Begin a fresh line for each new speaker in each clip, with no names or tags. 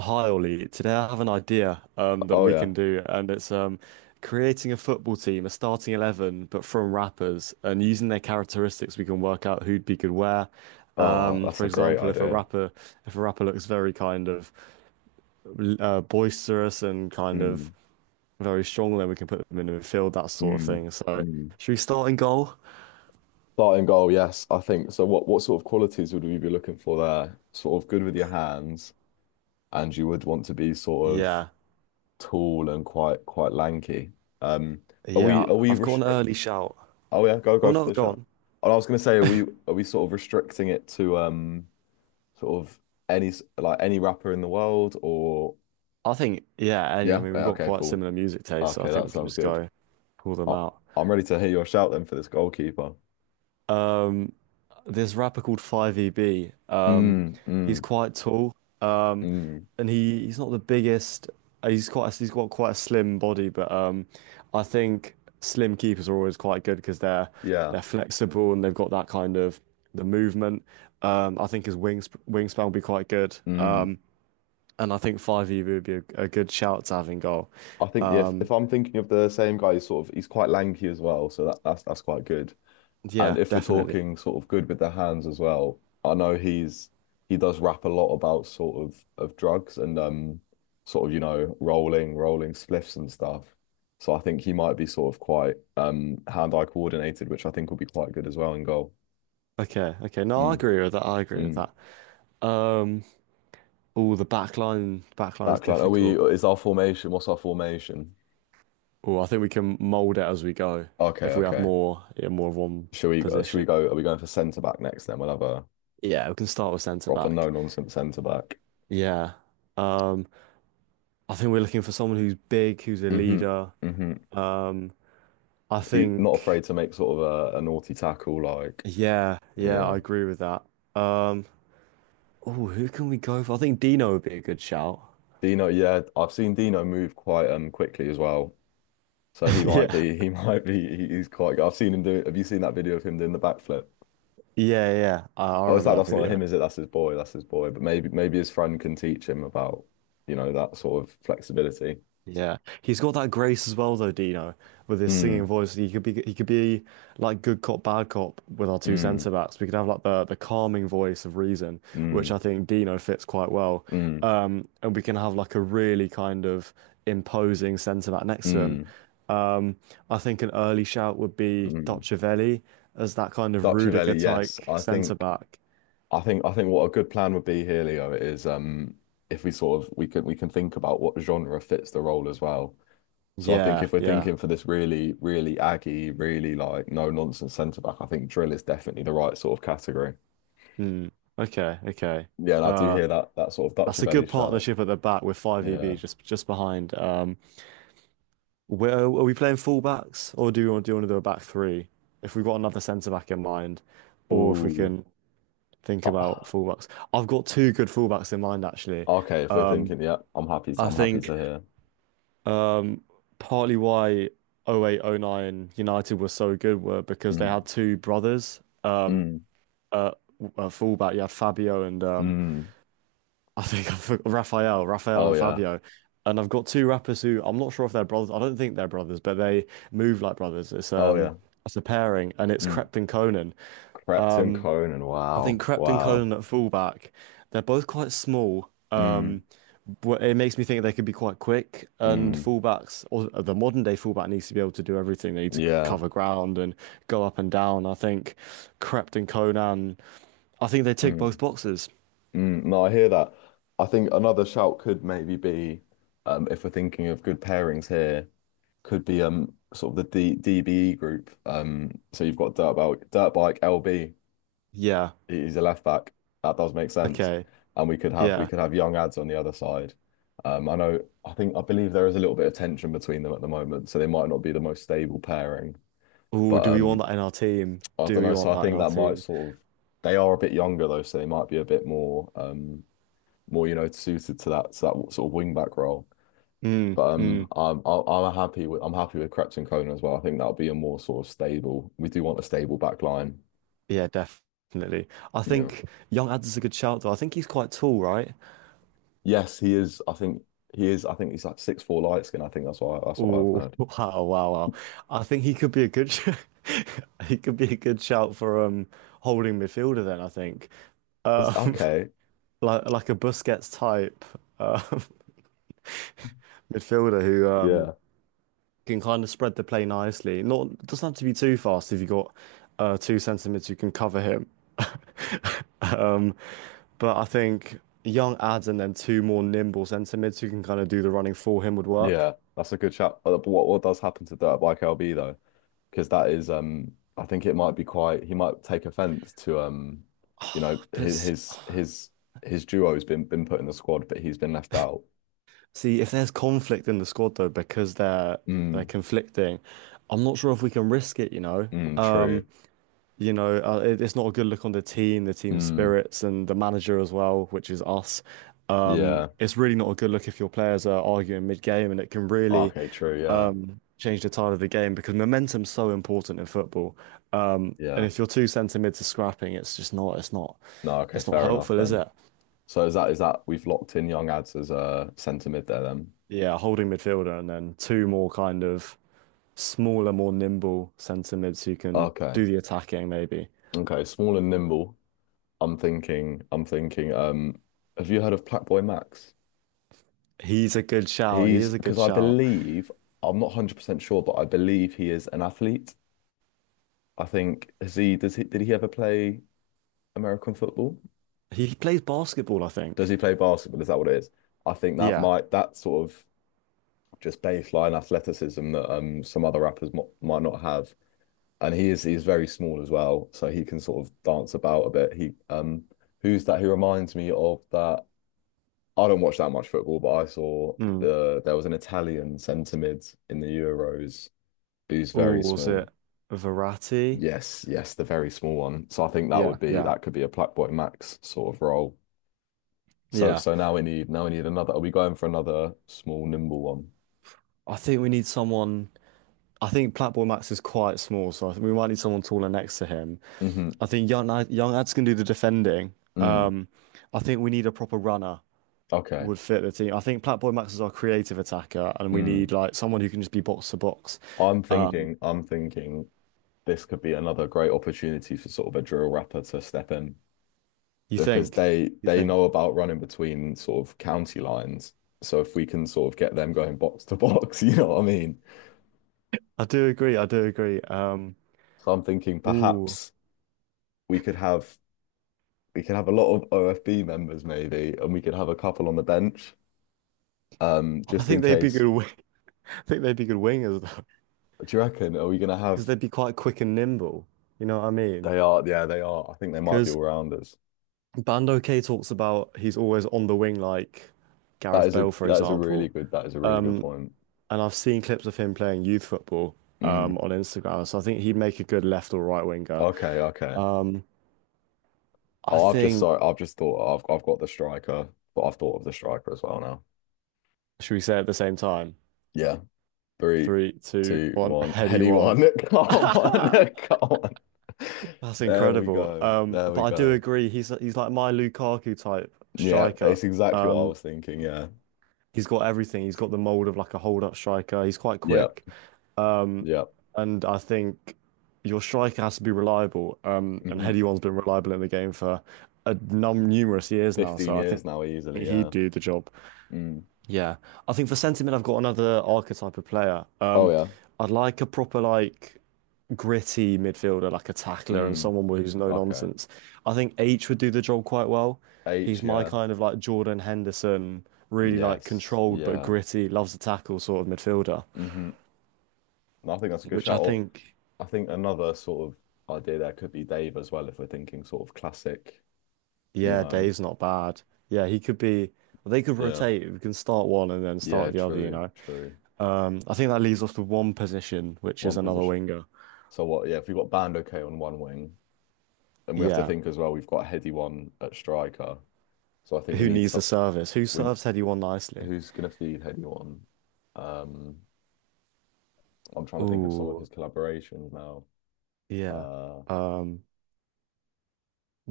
Hi Ollie, today I have an idea that
Oh
we
yeah.
can do, and it's creating a football team, a starting 11, but from rappers, and using their characteristics, we can work out who'd be good where.
Oh, that's
For
a great
example,
idea.
if a rapper looks very kind of boisterous and kind of
Mm,
very strong, then we can put them in the midfield, that sort of
mm,
thing. So,
mm.
should we start in goal?
Starting goal, yes, I think. So what sort of qualities would we be looking for there? Sort of good with your hands, and you would want to be sort of
Yeah,
tall and quite lanky. Um, are we
yeah.
are we
I've got an
restrict?
early shout.
Oh yeah, go
Oh
go for
no,
the
go
shot.
on.
And I was gonna say, are we sort of restricting it to sort of like any rapper in the world or
I think, yeah, any, I
yeah?
mean, we've
Yeah,
got
okay,
quite
cool.
similar music tastes, so I
Okay,
think
that
we can
sounds
just
good.
go pull them
I,
out.
I'm ready to hear your shout then for this goalkeeper.
Um, this rapper called 5EB,
Mm,
he's
mm,
quite tall,
mm,
and he's not the biggest. He's got quite a slim body, but I think slim keepers are always quite good because they're
yeah.
they're flexible and they've got that kind of the movement. I think his wingspan will be quite good,
Mm.
and I think 5EB would be a good shout to having goal.
I think yeah, if I'm thinking of the same guy, he's sort of he's quite lanky as well, so that's quite good. And
Yeah,
if we're
definitely.
talking sort of good with the hands as well, I know he does rap a lot about sort of drugs and sort of rolling spliffs and stuff. So I think he might be sort of quite hand-eye coordinated, which I think will be quite good as well in goal.
Okay, okay. No, I
Mm,
agree with that. I agree with
mm.
that. Um, oh, the back line, back line's
Backline. Are we?
difficult.
Is our formation? What's our formation?
Oh, I think we can mold it as we go
Okay,
if we have
okay.
more, yeah, more of one
Should we? Should we
position.
go? Are we going for centre back next? Then we'll have a
Yeah, we can start with centre
proper
back.
no nonsense centre back.
Yeah. Um, I think we're looking for someone who's big, who's a
Hmm,
leader.
hmm.
Um, I
Not
think,
afraid to make sort of a naughty tackle. Like,
yeah, yeah,
yeah,
I agree with that. Um, oh, who can we go for? I think Dino would be a good shout.
Dino. Yeah, I've seen Dino move quite quickly as well. So he might
Yeah,
be. He might be. He's quite good. I've seen him do. Have you seen that video of him doing the backflip?
yeah, yeah. I
Oh, is
remember
that?
that
That's not
video.
him, is it? That's his boy. That's his boy. But maybe his friend can teach him about, that sort of flexibility.
Yeah, he's got that grace as well, though, Dino, with his singing
Mm,
voice. He could be like good cop, bad cop with our two
mm.
centre backs. We could have like the calming voice of reason, which I
Mm,
think Dino fits quite well.
mm,
And we can have like a really kind of imposing centre back next to him.
mm,
Um, I think an early shout would be
mm.
Docciovelli as that kind of Rudiger
Dutchavelli,
type
yes. I
centre
think
back.
I think I think what a good plan would be here, Leo, is if we sort of we can think about what genre fits the role as well. So I think
Yeah,
if we're
yeah.
thinking for this really, really aggy, really like no nonsense centre back, I think drill is definitely the right sort of category.
Hmm. Okay, okay.
Yeah, and I do
Uh,
hear that sort of
that's a
Dutchavelli
good
shout.
partnership at the back with five EB
Yeah.
just behind. Where are we playing fullbacks, or do we want to do a back three? If we've got another centre back in mind, or if we
Ooh.
can think about
Ah,
fullbacks, I've got two good fullbacks in mind actually.
okay, if we're
Um,
thinking, yeah, I'm happy to
I
I'm happy
think
to hear.
um, partly why oh 08, oh 09 United were so good were because they
Mm,
had two brothers,
mm,
fullback. You had Fabio and
mm.
I think I've Raphael
Oh
and
yeah.
Fabio. And I've got two rappers who I'm not sure if they're brothers. I don't think they're brothers, but they move like brothers.
Oh yeah.
It's a pairing and it's
Mm.
Crept and Conan.
Crept Conan.
I think
Wow.
Crept and
Wow.
Conan at fullback, they're both quite small.
Mm,
But it makes me think they could be quite quick and
mm,
fullbacks or the modern day fullback needs to be able to do everything. They need to
yeah.
cover ground and go up and down. I think Crept and Conan, I think they tick
Mm,
both boxes.
mm. No, I hear that. I think another shout could maybe be, if we're thinking of good pairings here, could be sort of the D DBE group. So you've got dirt bike LB.
Yeah.
He's a left back. That does make sense.
Okay.
And we could have we
Yeah.
could have young ads on the other side. I know. I think I believe there is a little bit of tension between them at the moment, so they might not be the most stable pairing.
Oh,
But
do we want that in our team?
I
Do
don't
we
know. So
want
I
that in
think
our
that might
team?
sort of they are a bit younger though, so they might be a bit more more suited to that sort of wing back role.
Mm,
But um
mm.
I'm I'll- I'm happy with Krebs and Conan as well. I think that'll be a more sort of stable. We do want a stable back line.
Yeah, definitely. I
Yeah.
think Young Ad's is a good shout though. I think he's quite tall, right?
Yes, he is. I think he is. I think he's like 6'4" light skin. I think that's what I've
Oh,
heard.
wow, wow, wow. I think he could be a good sh he could be a good shout for holding midfielder then, I think.
It's
Um
okay.
like a Busquets type um midfielder who
Yeah.
can kind of spread the play nicely. Not it doesn't have to be too fast if you got two centimeters you can cover him. Um, but I think young ads and then two more nimble centimeters who can kind of do the running for him would work.
Yeah, that's a good shout. But what does happen to Dirtbike LB though? Because that is I think it might be quite he might take offense to you know
But
his
s-
his his his duo's been put in the squad but he's been left out.
see, if there's conflict in the squad though, because they're
Mm,
conflicting, I'm not sure if we can risk it, you know.
mm, true.
You know, it's not a good look on the team
Mm,
spirits, and the manager as well, which is us.
yeah.
It's really not a good look if your players are arguing mid-game, and it can really
Okay, true. Yeah.
change the tide of the game because momentum's so important in football. And
Yeah.
if your two centre mids are scrapping,
No, okay,
it's not
fair enough
helpful, is
then.
it?
So is that we've locked in Young Ads as a centre mid there then?
Yeah, holding midfielder and then two more kind of smaller, more nimble centre mids who can
Okay.
do the attacking, maybe.
Okay, small and nimble. I'm thinking, have you heard of Black Boy Max?
He's a good shout. He
He's
is a
because
good
I
shout.
believe I'm not 100% sure, but I believe he is an athlete. I think has he does he did he ever play American football?
He plays basketball, I
Does
think.
he play basketball? Is that what it is? I think
Yeah.
that sort of just baseline athleticism that some other rappers mo might not have. And he's very small as well, so he can sort of dance about a bit. He who's that? He reminds me of that. I don't watch that much football, but I saw
Mm.
there was an Italian centre mid in the Euros who's
Oh,
very
was
small.
it Verratti?
Yes, yes, the very small one. So I think
Yeah, yeah,
that could be a Blackboy Max sort of role. So
yeah.
so now we need another. Are we going for another small nimble one?
I think we need someone. I think Platboy Max is quite small, so I think we might need someone taller next to him.
Hmm.
I think young Ads can do the defending.
Mm.
Um, I think we need a proper runner
Okay.
would fit the team. I think Platboy Max is our creative attacker, and we
Mm.
need like someone who can just be box to box.
I'm
Um,
thinking I'm thinking this could be another great opportunity for sort of a drill rapper to step in
you
because
think?
they
You
they know
think?
about running between sort of county lines. So if we can sort of get them going box to box, you know what I mean?
I do agree. I do agree.
So I'm thinking
Ooh,
perhaps we could have we could have a lot of OFB members maybe, and we could have a couple on the bench,
I
just in
think they'd be
case.
good. I think they'd be good wingers,
Do you reckon? Are we gonna
because
have?
they'd be quite quick and nimble. You know what I mean?
They are, yeah, they are. I think they might be
Because
all rounders.
Bando K talks about he's always on the wing, like Gareth Bale, for
That is a really
example.
good that is a really good
Um,
point.
and I've seen clips of him playing youth football
Mm,
on Instagram, so I think he'd make a good left or right winger.
okay, okay.
Um, I
Oh, I've just,
think,
sorry, I've just thought I've got the striker, but I've thought of the striker as well now.
should we say it at the same time?
Yeah, three,
Three, two,
two,
one,
one,
heady
heady
one.
one. Come on, come on.
That's
There we
incredible.
go. There
But
we
I do
go.
agree, he's like my Lukaku type
Yeah,
striker.
it's exactly what I
Um,
was thinking. Yeah.
He's got everything. He's got the mold of like a hold-up striker. He's quite
Yeah.
quick. Um,
Yeah.
and I think your striker has to be reliable. And
Hmm.
Heady One's been reliable in the game for a num numerous years now.
15
So I think
years now, easily.
he'd
Yeah.
do the job.
Mm.
Yeah, I think for sentiment, I've got another archetype of player.
Oh, yeah.
I'd like a proper like gritty midfielder, like a tackler and
Mm.
someone who's no
Okay.
nonsense. I think H would do the job quite well.
H,
He's my
yeah.
kind of like Jordan Henderson, really like
Yes.
controlled but
Yeah.
gritty, loves to tackle sort of midfielder,
Hmm. I think that's a good
which I
shout. Or
think,
I think another sort of idea there could be Dave as well, if we're thinking sort of classic, you
yeah,
know.
Dave's not bad. Yeah, he could be. Well, they could
Yeah.
rotate. We can start one and then
Yeah.
start the other, you
True.
know.
True.
I think that leaves us with one position, which is
One
another
position.
winger.
So what? Yeah. If we've got Band okay on one wing, and we have to
Yeah.
think as well, we've got Heady one at striker. So I think we
Who
need
needs the
some.
service? Who
We,
serves anyone nicely?
who's going to feed Heady one? Um, I'm trying to think of some of his
Ooh,
collaborations now.
yeah.
Uh,
Um,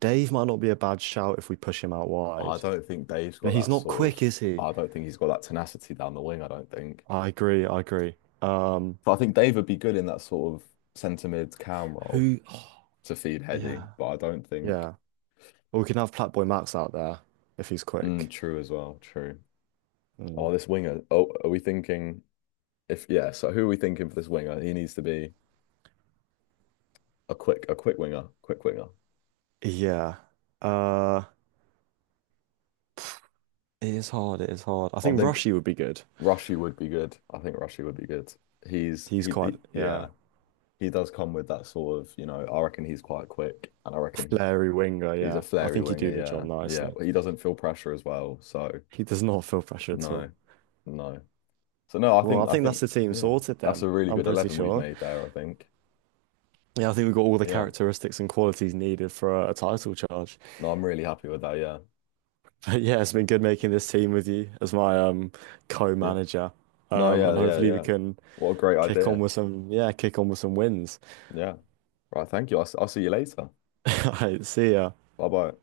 Dave might not be a bad shout if we push him out
I
wide.
don't think Dave's
Now
got
he's
that
not
sort
quick,
of.
is he?
I don't think he's got that tenacity down the wing. I don't think.
I agree, I agree. Um,
But I think Dave would be good in that sort of centre mid cam role
who?
to feed
yeah,
Heady. But I don't think.
yeah. Or we can have Platboy Max out there if he's
Mm,
quick.
true as well. True. Oh,
Mm.
this winger. Oh, are we thinking if yeah? So who are we thinking for this winger? He needs to be a quick winger, quick winger.
Yeah. Uh, it is hard. It is hard. I
I'm
think
thinking
Rushy would be good.
Rushy would be good. I think Rushy would be good. He's
He's
he
quite, yeah,
yeah. He does come with that sort of, I reckon he's quite quick and I
a
reckon
flary winger.
he's a
Yeah, I
flary
think he'd
winger.
do the job
Yeah. Yeah.
nicely.
He doesn't feel pressure as well. So
He does not feel pressure at
no,
all.
no. So no,
Well, I
I
think that's
think,
the team
yeah,
sorted
that's
then.
a really
I'm
good
pretty
11 we've
sure.
made there. I think.
Yeah, I think we've got all the
Yeah.
characteristics and qualities needed for a title charge.
No, I'm really happy with that. Yeah.
But yeah, it's been good making this team with you as my
Yeah.
co-manager.
No, yeah.
And
Yeah.
hopefully we
Yeah.
can
What a great
kick on
idea.
with some yeah, kick on with some wins.
Yeah. Right. Thank you. I'll see you later.
All right, see ya.
Bye bye.